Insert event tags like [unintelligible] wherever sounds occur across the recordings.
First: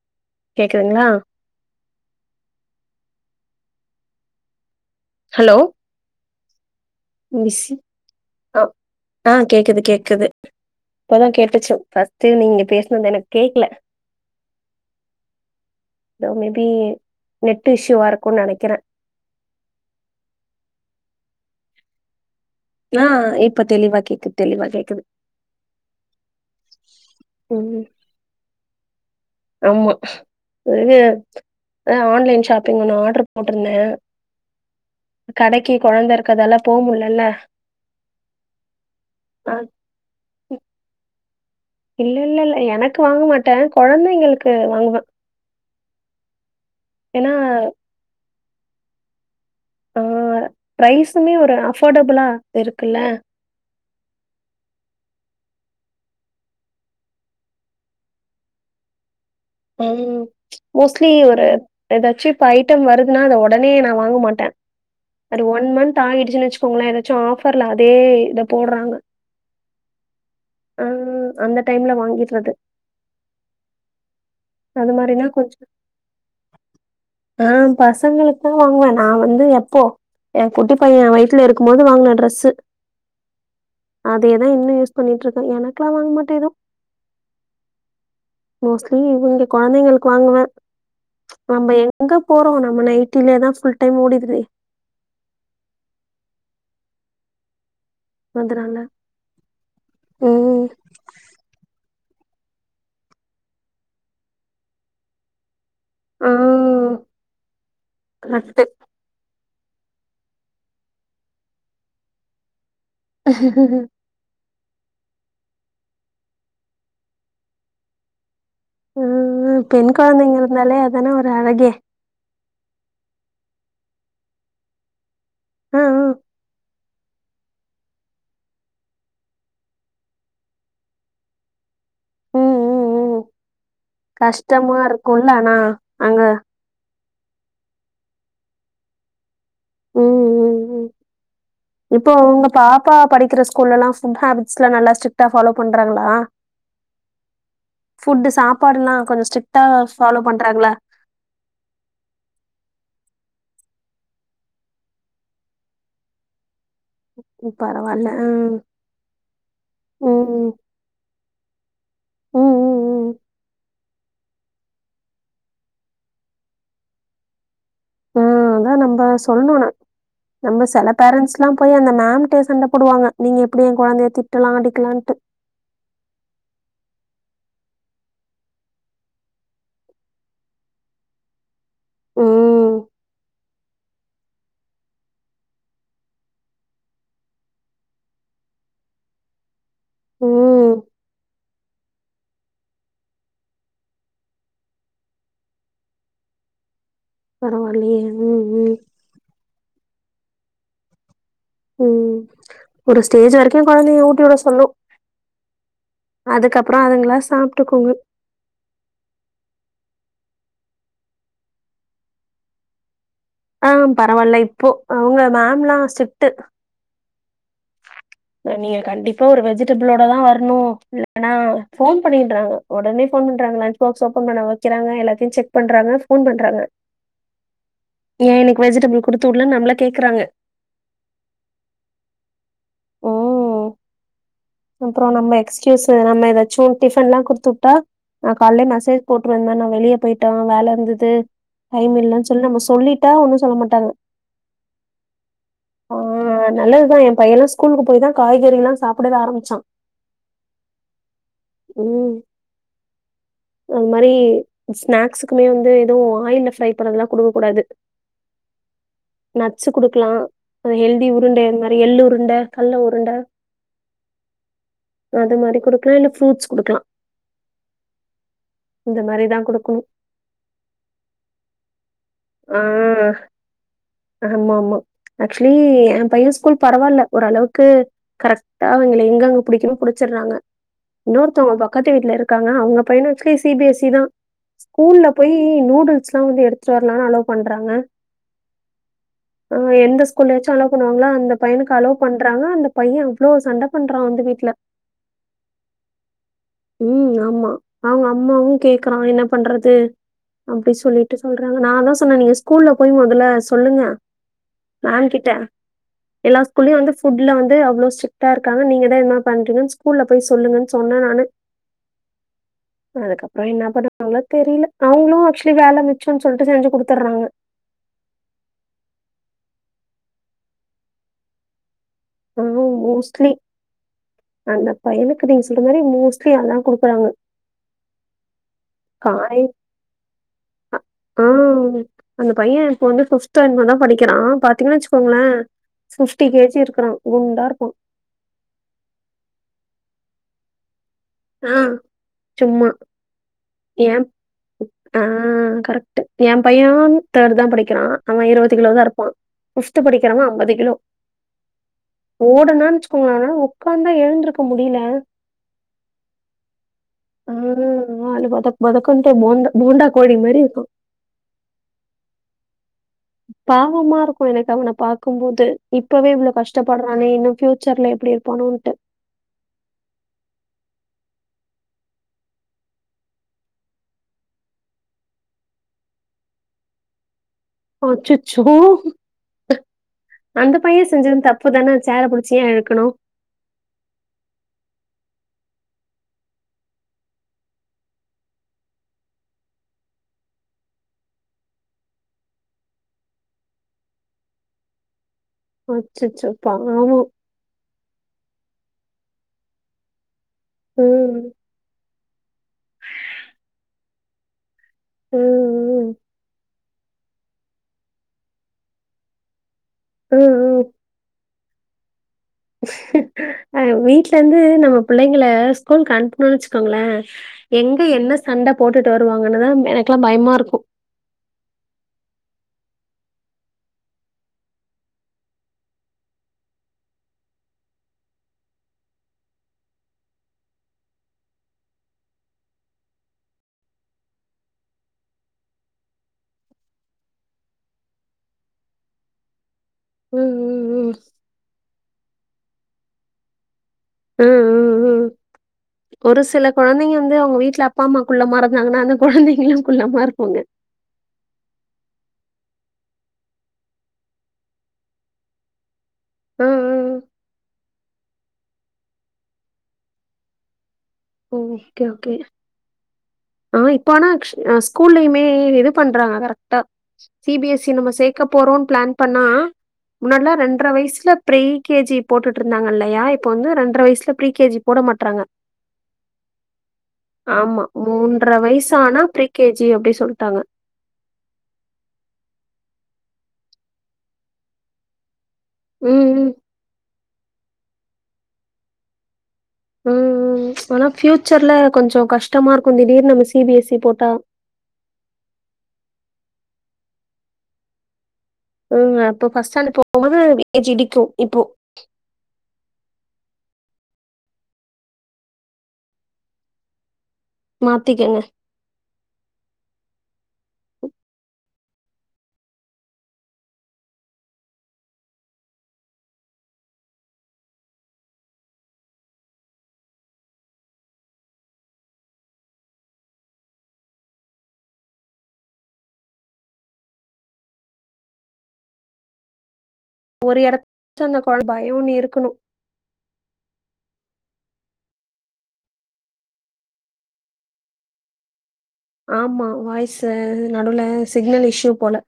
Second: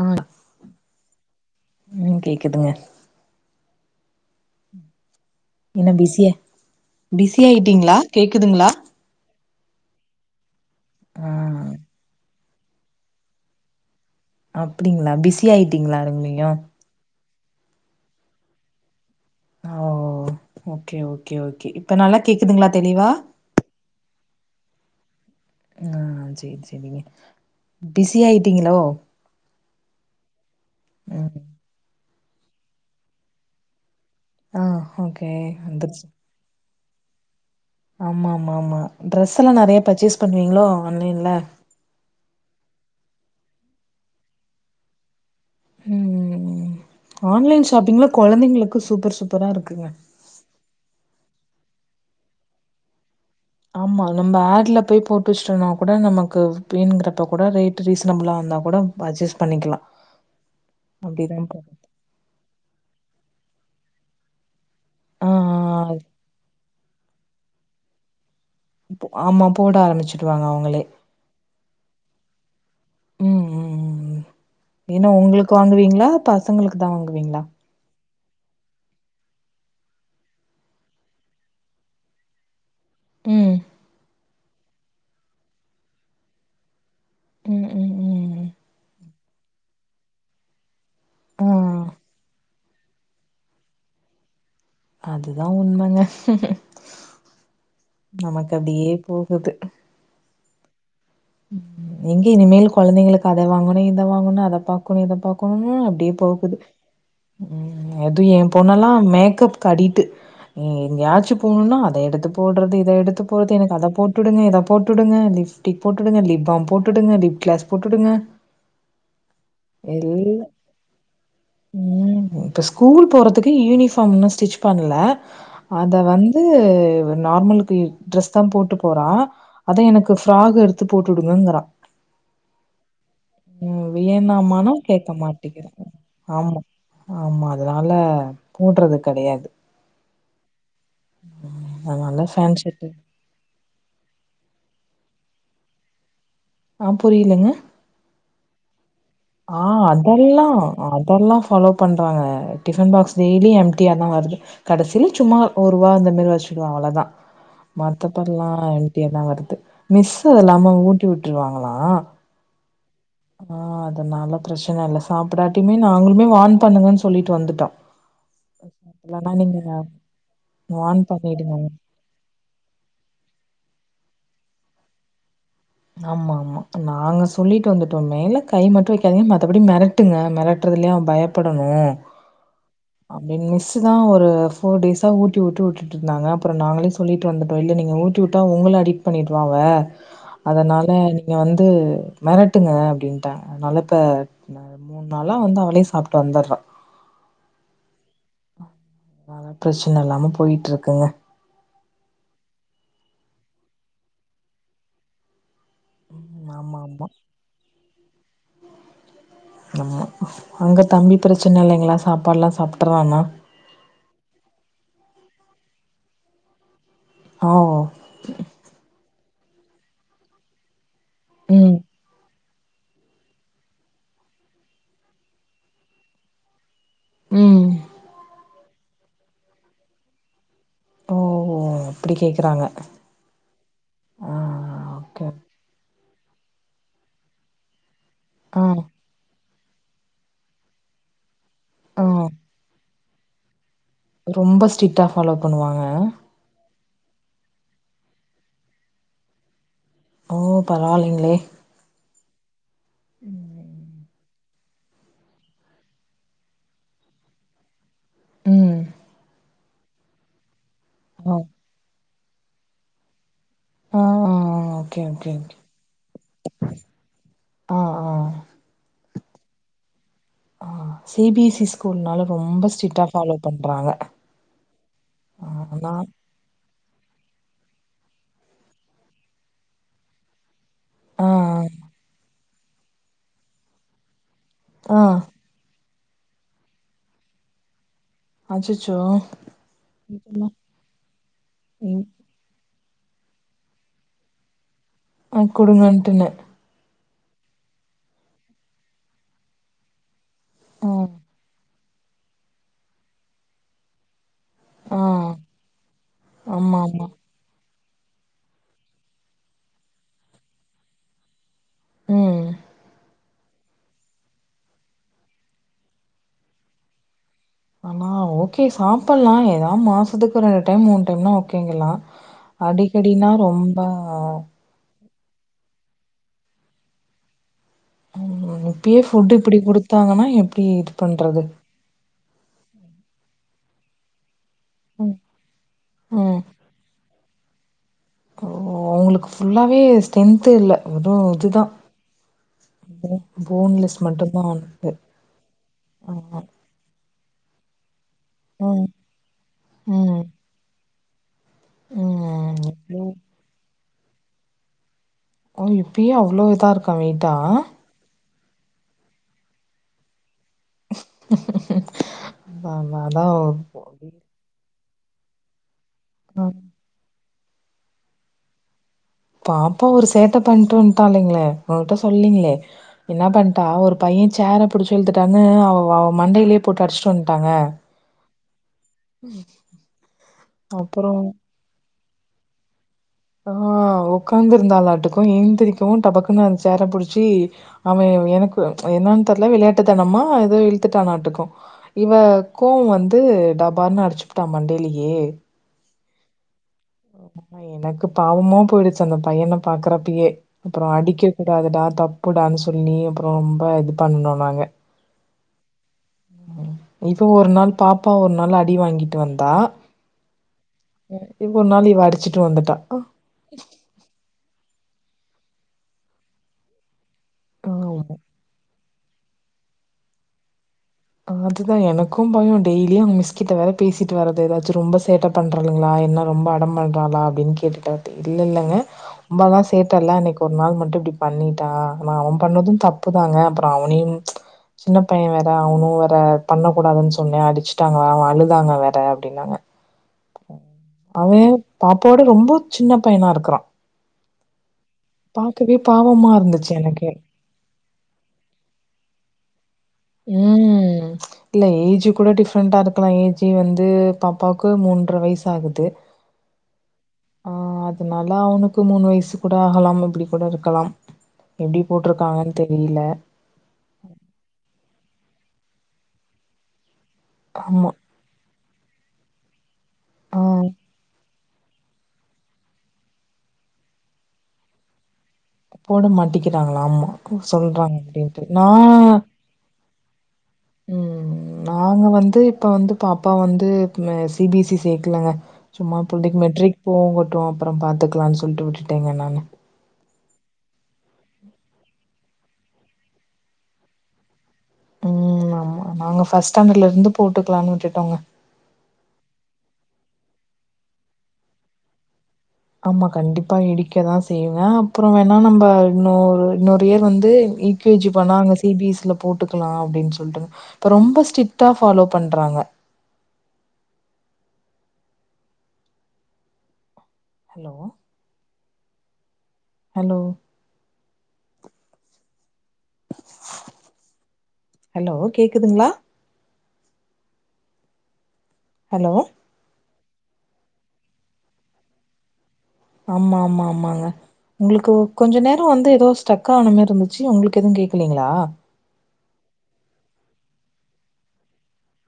ஆ கேக்குதுங்களா ம் கேக்குதுங்க ஹலோ என்ன பிஸியா? பிஸி ஆயிட்டீங்களா கேக்குதுங்களா ஆ கேக்குது கேக்குது ஆ இப்பதா கேட்டுச்சு ஃபஸ்டு நீங்க பேசுனது எனக் கேக்ல அப்டிங்ளா பிஸி ஆயிட்டீங்ளா அதுங்ளையு நெட்டு் இஷ்யூவா இருக்குன் நனைக்கிறே ஓ ஓகே ஓகே ஓகே இப்ப நல்லா கேக்குதுங்களா ஆ தெளிவா இப்ப தெளிவா கேக்கு தெளிவாகேக் ஆ சேர் சேரிங்க ம் பிஸி ஆயிட்டீங்களோ ஆமா [unintelligible] ம் அ ஆன்லைன் ஷாப்பிங் ஒன்னு ஆட்ரு போட்ருந்தே ஆ ஓகே கடக்கி கொழந்த இருக்கதால போமுல்லல்ல ஆமாமாமா ட்ரெஸ்ஸல்லா ஆ நெறைய பர்ச்சேஸ் பண்ணுவீங்ளோ ஆன்லைன்ல இல்லெல்லல்ல எனக்கு வாங்க மாட்டே கொழந்தைங்களுக்கு வாங்குவ ம் ஏன்னா ஆன்லைன் ஷாப்பிங்ல கொழந்தைங்க ளுக்கு சூப்பர் சூப் பரா இருக்குங்க மே ஒரு அஃபடபுளா இருக்குல்ல ஆமா நம்ப ஆட்ல போய் போட்டு வச்டோனா கூட நமக்கு வேணுங்குறப்ப கூட ரேட் ரீசனபிளா இருந்தா கூட அட்ஜஸ் அது மோஸ்ட்லி ஒரு தோழி எதாச்சு இப்ப ஐட்டம் வரு துனா அத ஒடனே நா வாங்க மாட்டே ஆ ஒரு ஒன் ஆ மந்த் ஆகிடுச்சுன் வச்சு ங்கள ஏதாச்சும் ஆபர்ல அதே போடுறாங்க. ஆமா போட ஆரம்பிச்சுருவாங்க அவுங்களே ஆ அந்த டைம்ல வாங்கிடுறது. ம் ம் அது ஏன்னா மாரினா உங்களுக்கு கொஞ்சம் வாங்குவீங்களா பசங்களுக்கு தான் வாங்குவீங்களா ம் வாங்குவேன் நான் வந்து எப்போ என் குட்டி பையன் என் வயித்துல இருக்கும் போது வாங்கின டிரெஸ்ஸு ம் அதேதான் இன்னும் யூஸ் பண்ணிட்டு இருக்கேன் எனக்கெல்லாம் வாங்க மாட்டேன் ஏதும் ம் ம் ம் ம் ம் இங்க குழந்தைங்களுக்கு வாங்குவன் ஆ நம்ம எங்க போறோம் நம்ம நைடிலதான் ஃபுல் டைம் ஓடிடுதே அதுதான் உண்மைங்க நமக்கு அதனால அப்டியே போகுது ம் ம் எங்க இனிமேல் குழந்தைங்களுக்கு அத வாங்கணும் இத வாங்கணும் அத பாக்கணும் இத பாக்கணும் ம் அப்டியே ஆ போகுது ம் அதுவும் என் பொன்னல்லாம் மேக்கப் கடிக்ட்டு எங்கயாச்சும் போணும்னா அதை எடுத்து போடுறது இத எடுத்து போது கரெக்ட்டு. அத போட்டுங்க இத போட்டு வுடுங்க லிப்டிக் போட்டுங்க லிப் பாம் போட்டுங்க லிப் கிளாஸ் போட்டுங்க ம் பெண் குழந்தைங்க இருந்தாலே அதானே ஒரு அழகே இப்போ ஸ்கூல் போறதுக்கு யூனிஃபார்ம் இன்னும் ஸ்டிட்ச் பண்ணல ஆ அத ஆ வந்து நார்மலுக்கு ட்ரெஸ் தான் போட்டு போறா அத எனக்கு ஃபிராக் எடுத் து போட்டு வுடுங்ககிறா ம் ம் ம் ம் வியன்னாமானா கஷ்டமா கேட்க இருக்குல்ல ஆனா மாட்டிங்கிறா அங்க ஆமா ஆமா அதனால போட்றது கெடையாது ம் ம் ம் இப்போ அதனால உங்க ஃபேண்ட் ஷர்ட்டு பாப்பா படிக்கிற ஸ்கூல்ல எல்லாம் ஃபுட் ஹேபிட்ஸ் எல்லாம் நல்லா ஸ்ட் ஃபாலோ பண்றாங்களா ஆ புரியலங்க பாடுலா ஆ அதெல்லாம் அதெல்லாம் ஃபாலோ பண்றாங்க டிபன் பாக்ஸ் டெய்லி எம்டியா தான் வருது கடைசியில சும்மா ஒரு வா அந்த மாரி வச் அவ்ளோதான் ம் பரவால்ல மத்த ஆ படில்லாம் எம்டியா தான் வருது மிஸ்ஸு ம் ம் எல்லாம ஊட்டி வுட் ட்ரு வாங்கலா ம் ம் ம் ஆ அது அதனால பிரச்சன இல்ல சாப்பிடாட்டையுமே நாங்களுமே வான் பண்ணுங்கன்னு சொல்லிட்டு வந்துட்டோ உஹம் அதான் நம்ம இல்லனா நீங்க சொல்லணும்ன ம் அதா நம்ம சொல்லுன்னு நம்ம சில வான் பேரன்ட்ஸ்ல்லா பண்ணிடுங்க போய் அந்த மேம்டே சண்ட போடுவாங்க நீங்க ப்பிடி ஏ கொழந்தைய திட்டலா அடிக்கலான்ட்டு ஆமா ஆமா நாங்க சொல்லிட்டு வந்துட்டோமேல கை மட்டு வைக்காதீங்க மத்தபடி மெரட்டுங்க மெரட்டுறதுலயே அவ பயப்பட ட்டனு ம் அப்பிடின் மிஸ்ஷூதா ஒரு ஃபோர்டேஸா ஊட்டிவுட்ட உட்டு இருந்தாங்க அப்புறோ நாங்களே சொல்லிட்டு வந்துட்டோ இல்ல நீங்க ஊட்டி விட்டா உங்கள அடிட் பண்ணிடுவா அவ ம் அதனால நீங்க வந்து மெரட் ட்டுங்க அப்பிடின்ட்டா அதனால இப்ப மூணு நாளா வந்து அவளே சாப்புட்டு வந்தறா பரவால்லையே ம் ம் ன் இல்லாம போயிட்டு இருக்குங்க ம் ஒரு ஸ்டேஜ் வரைக்கு கொழந்தைங்க ஊட்டி விட சொல்லு ம். அதுக்கப்புறோ ஆமா ஆமா. அதுங்களா சாப்புட்டுக்குங்க நம்ம அங்க தம்பி பிரச்சன இல்லைங்களா சாப்பால்லா சாப்பட்றன்ணா ஆ பரவாயில்ல இப்போ அவுங்க மேம்ல்லா சிடிரிக்ட்டு ஓ! ப்ப நீங்க கண்டிப் டோ ஒரு வெஜிடபிளோடதா வரணு ஆனா ம். ஃபோன் பண்ணிடறாங்க ஒடனே ஃபோன் பண்றாங்க லஞ்ச் பாகஸ் ஓப்பன் பண்ண வைக்கிறாங்க எல்லாத்தியு செக் பண்றாங்க ஃபோன் பண்றாங்க ம். ஏ இன்னிக் வெஜிடபுள் குடுத்துவுடல நம்மள கேக்குறாங்க ஓ ஓ அப்பிடி கேக்குறாங்க ஓ ஆ அப்புறோ ஓகே. நம்ம எக்ஸ்கயூஸ் நம்ம ஏதா ச்சு டிஃபன்ல்லா குடுத்துவுட்டா நா ஆ காலே மெசேஜ் போட்டுருவே இந்தமே நா வெளியே போயிட்டோ வேல இருந்தது டைம் ஆ இல்லன்னு சொல்லி நம்ம சொல்லிட் ட்டா ஒன்னு சொல்ல மாட்டாங்க ரொம்ப ஸ்ட்ரிட்டா ஃபாலோ பண்ணுவாங்க எம் பையன்லா ஸ்கூலுக்கு போயிதான் காய்கறிலா சாப்டவே ஆரம்பிச் சான் ஓ பரவால்ல லிங்ளே அன் மாரி ஸ்நாக்ஸுக்குமே வந்து எதுவு ஆயில்ல ஃப்ரை பண்ணதுல்லா குடுக்க கூடாது ம் நட்ஸு குடுக்லா அ ஹெல்தி ஓ உருண்ட இந்த மாரி எள் உருண் ட கல்ல உருண்ட ஆ ஆ ஓகே ஓகே அது ஓகே. மாரி குடுக்கலா இல்ல ஃபுரூட்ஸ் குடுக்கலாம் ஆ ஆ இந்த மாரி தான் குடுக்கனு ஆ சி பி எஸ் ஸி ஆ ஆமா மா ஆ அக்சுலி நா எம் பையன் ஸ்கூல் பரவால்ல ஓரளவுக்கு கரெக்டா அவங்கள எங்கங்க புடிக்கனுமோ புடிச்சற்றாங்க ஆ இன்னொருதங்க பக்கத்து வீட்ல இருக்காங்க அவுங்க பையனு actually C B S C தான் ஆ ஆ ஸ்கூல்ல போயி நூடுல்ஸ் சிலாங் வந்து எடுத்து வர அவுங்க தான அலோப் பண்றாங்க அச்சச்சோ! ஆ எந்த ஸ்கூல்ல நிஜமா யாச்சு அலோவ் பண்வாங்ளா அந்த பையனுக்கு அலோப் ம் பண்றாங்க அந்த பையன் அவ்ளோ சண்ட பண்றான் வந்து வீட்ல ஆ குடுங்கன்டுன்னு ம் ஆமா அவுங்க அம்மாவு கேக்றான் என்ன பண்றது அப்டி ஆ சொல்லிட்டு சொல் நா அதா சொன்னே நீங்க ஸ்கூல்ல போயி மெதல சொல்லுங்க ஆ மேம் கிட்ட எல்லா ஸ்கூல்லயும் ஆமா வந்து ஆமா. ஃபுட்ல வந்து அவ்ளோ ஸ்ட்டரிக்டா இருக்காங்க நீங்க தா என்னா பண்றீங்கனு ஸ்கூல்ல போயி சொல்லுங்கன் சொன்னே நானு ம். அதுகப் போயி என்ன பண்ணுவாங்ளோ தெரில அவுங்ளும் ஆக்சுவலி வேல மிச் சன்னு சொல்டு செஞ்சு குடுத்துர்றாங்க ஆனா ஓகே சாப்பலாம் ஏதா மாசத்துக்கு ரெண்டு டைம் மூணு டைம்னா ஓகேங்கலாம் ஆனா அடிக்கடினா மோஸ்ட்லி ரொம்ப கு நீ சொல்ற மாரி மோஸ்ட்லி அதுதா குடுக்குறாங்க இப்பியே ஃபுட் காலை இப்டி குடுத்தாங்கனா எப்டி இது ஆ பண்றது அந்த பைய இப்ப வந்து ஃபிப்தோ என்னமோ தா படிக்கிறா பாத் பாத்தேனு ம். வச்சுக்கோங்ளே ஃபிப்டி ம். கேஜி இருக்குறா குண்டா இருக்கு ஓ அவுங்களுக்கு ஃபுல்லாவே ஸ்ட்ரென்த்து இல்ல வெறும் ஆ இதுதான் சும்மா போன் ஏ போன்லெஸ் மட்டும்தான் அவனுக்கு. ஆ கரெக்ட்டு எ ஆமா. பையன் தேடு தா படிக்குறா அவ இருபது கிலோ தா ம். இருப்பா ஃபிவ்த் படிக்கிறவ ம். அம்பது கிலோ ம். ஓடனு எவ்ளோ வச்சுக்கோங்களே ஒக்காந்து ஆனா ஏழ்ந்திருக்க முடியல ஓ இப்பயே அவ்வளவு இதா இருக்கா வெய்ட்டா ததக்புதக்னும போண்டா கோழி மாதிரி இருக்கும் ப்ப [unintelligible] பாவமா இருக்கு எனக்கு அவன பாத்தா இக்கும்போது இப்பவே இவ்வளவு ம். கஷ்டப்படுறானேன்னு ஃபியூச்சர்ல எப்டி இருப்பானோன்ட்டு பாப்பா ஒரு சேட்ட பண்ட்டு வந்துடல்லைங்களே ஒங்கிட்ட சொல்லீங்களே என்ன பண்ட்டா ஒரு பைய சேர பிடிச்சு இழுத்துட்டானு அவ அவ மண்டையிலேயே போட்டு அடுச்சுட்டு வந்துட்ட ட்டாங்க சோ அந்த பைய செஞ்சது அப்புறம் தப்புதான சேர புடு ஏ இழுக்கனு ஆ ஒக்காந்து இருந்தாளாட்டுக்கு ஏந்திரிக்கவு டபக்குன்னு அ சேர புடிச்சி அவ எனக்கு என்னன்னு தெர்ல விளையாட்டு தனமா ஏதோ இழுத்துட்டானாட்டுக்கு இவ கோவ வந்து டபார்னு அடுச்சு புட்டா மண்டையிலயே அச்சசோ எனக்கு பாவமா போயிடுச்சு அந்த பையன பாக்குறப்பயே அப்றோ ம், அடிக்க கூடாதுடா தப்பு தப்புடான்னு சொல்லி அப்றோ ரொம்ப இது பண்ணோ நாங்க ம் உம் இப்ப ஒரு நாள் பாப்பா ஒரு நாள் அடி வாங்கிட்டு வந்தா ம் ம் ஒரு நாள் இவ அடிச்சா ஆ வீட்ல இருந்து நம்ம பிள்ளைங்கள ஸ்கூலுக்கு அனுப்புனோன்னு வச்சுக்கோங்களே எங்க ம் என்ன சண்ட போட்டுட்டு வரு வாங்கன்னுதா எனக்கெல்லா பயமா இருக்கு அதுதா எனக்கு பயோ டெய்லியு மிஸ் கிட்ட வேற பேசிட்டு வரது எதாச்சு ரொம்ப சேட்ட பண்றாளுங்களா என்ன ரொம்ப அடம் பண்றாளா அப்டின்னு கேட்டுட்ட அப்டி இல்ல இல்லங்க ரொம்பல்லா சேட்ட இல்ல அன்னக்கி ஒரு நாள் மட்டு இப்டி பண்ணிட்டா ஆனா அவன பண்ணது தப்புதாங்க அப்புறோ அவனையு சின்னப் பைய வேற அவனு வேற பண்ணக்கூடாதுன்னு சொன்னே அடிச்சுட்டாங்க அவ அழுதாங்க வேற அப்டின்னாங்க ம், ம், ம். அவே பாப்பாவ விட ரொம்ப சின்னப் பையனா இருக்கறா ம் ம் ம் ஒரு பாவமா சில இருந்துச்சு கொழந்தைங்க எனக்கே வந்து அவங்க வீட்ல அப்பா அம்மா குள்ளமா இருந்தாங்கன்னா அந்த கொழந்தை யு ம் இல்ல ஏஜு கூட டிஃப்ரெண்டா இருக்கலா ஏஜு வந்து பாப்பாவுக்கு மூன்ற வயசு ஆகுது ம், ம். ஆ அதனால அவனு க்கு மூணு வயசு கூட ஆகலாம் அப்பிடி கூட இருக்கலாம் எப்டி ஓகே ஓகே போட்டுருக்காங்கன்னு தெரியல ஆ இப்ப ஆனா க்‌ஷ் ஆ ஸ்கூல்லயுமே இது பண்றாங்க கரெக்டா சி பி எஸ் சி ஆமா. நம்ம சேக்கப் போறோன் பிளான் பண்ணா முன்னல்லா ஆ ரெண்ட்ர வயசுல ப்ரீ கே ஜி போட்டுட்ருந்தாங்க இல்லையா இப்ப வந்து ரெண்டரை வயசுல ப்ரீ கே ஜி போட மாட்றாங்க போட மாட்டிங்கிறாங்க ஆமா க ஆமா. சொல்றாங்க அப்டின் ட்டு நா வயசு ஆனா ப்ரீ கேஜி அப்டி சொல்ட்டாங்க. ம் நாங்க வந்து இப் ப வந்து பாப்பா வந்து ஆ சி பி எஸ் சி சேக்கலங்க சும்மா ம், ம். பிள்ளைக மெட்ரிக் போகட்டு அப்புறம் பாத்துக்கலான் சொல்ட்டு விட்டுட்டேங்க நானு ம் ம் ஆனா ஃபியூச்சர்ல கொஞ்சோ கஷ்டமா இருக்கு திடீர்னு நம்ம சி பி எஸ் சி போட்டா ம் ஆமா நாங்க ஃபஸ்ட் ஸ்டாண்டர்ட்ல இருந்து போட்டுக்கலான்னு விட்டுட்டோங்க ம் அப்போ ஃபர்ஸ்ட் ஸ்டாண்டர்டு போகும் போது ஏஜ் இடிக்கு இப்போ ஆமா கண்டிப்பா இடிக்கதா செய்யுங்க அப்புறோ வேண்ணா நம்ப இன்னொரு இன்னொரு இயர் வந் து யு கே ஜி மாத்திக்கங்க. பண்ணா அங்க சி பி எஸ் சி ல போட்டுக்கலா அப்டின் சொல்ட்டுங்க இப்ப ரொம்ப ஸ்ட்ரிக்டா ஃபாலோ பண்றாங்க ஹலோ ஹலோ ஹலோ கேக்குதுங்களா ஹலோ ஒரு எடத்து அந்த கொர பயோன்னு இருக்கணு ஆமா ஆமா ஆமாங்க உங்களுக்கு கொஞ்ச நேரோ வந்து ஏதோ ஸ்டக்க ஆன மாரி இருந்துச்சி உங்களுக்கு எதுவு கேக்லிங்களா ஆமா வாய்ஸ் நடுல சிக்னல் இஷ்யூ போல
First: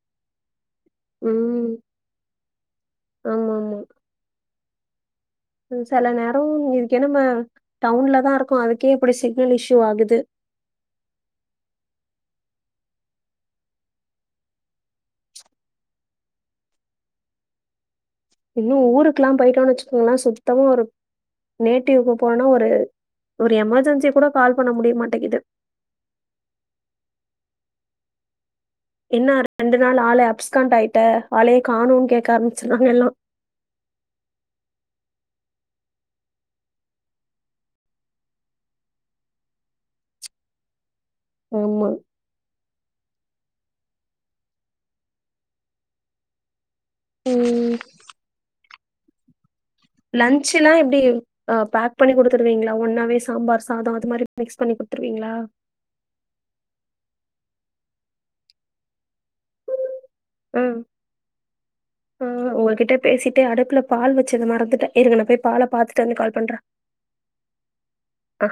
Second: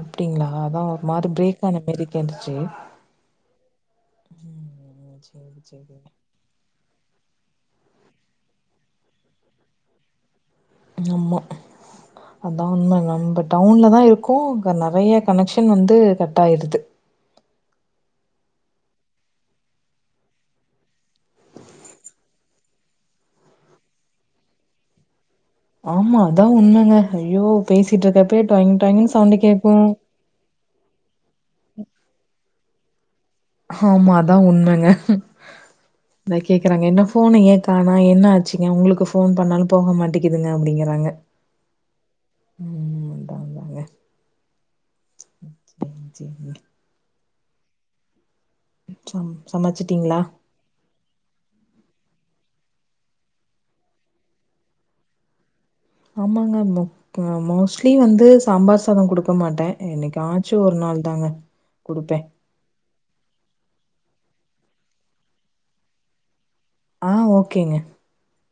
அப்பிடிங்களா அதா ஒரு மாரி பிரேக் ம். ஆன மேரி கேட்டுச்சி ம் செல நேரோ கே நம்ம டவுன்லதா இருக்கோ அதுக்கே இப்பிடி சிக்னல் இஸ்யூ ஆகுது நம்மா அதா உண்ம நம்ப டவுன்லதா இருக்கோ நெறைய கனெக்ஷன் வந்து கட் ஆயிருது இன்னு ஊருக்குல்லா போயிட்டோனு வச்சுக்கோங்கள சுத்தமா ஒரு நேட்டிவ்க்கு போன ஒரு ஒரு எமெர்ஜென்சி கூட கால் பண்ண முடிய மாட்டேங்குது ஆமா அதா உண்மங்க ஐயோ பேசிட்ருக்கப்பவே என்ன ரெண்டு நாள் ஆள அபஸ்கண்ட் ஆயிட்ட ஆலையே காணு கேக்க ஆர் ச்சிருவாங்க எல்லா ஆமா அதா உண்மங்க அதா கேக்குறாங்க என்ன ஃபோன ஏ காணா என்ன ஆச்சுங்க உங்களுக்கு ஃபோன் பண்ணாலு போக மாட்டேங்குதுங்க அப்பிடிங்கறாங்க ஆமா ஆமாங்க சேரிங்க ம் ச்சம் லஞ்சுல்லா எப்பிடி ஆ பேக் பண்ணி குடுத்துருவீங்களா ஒண்ணாவே சாம்பார் சாதோ அது மாரி மிக்ஸ் பண்ணி குடுத்துருவீங்களா ஆமாங்க முப் மோஸ்ட்லி வந்து சாம்பார் சாதோ குடுக்க மாட்டே என்னைக் ம் ம் உங்ககிட்ட பேசிட்டே அடுப்புலா பால் வச்சது மறந்துட்டே இருங்க நா போய் பால பாத்துட்டு வந்து கால் பண்ற ஆ ஓகேங்க ஆ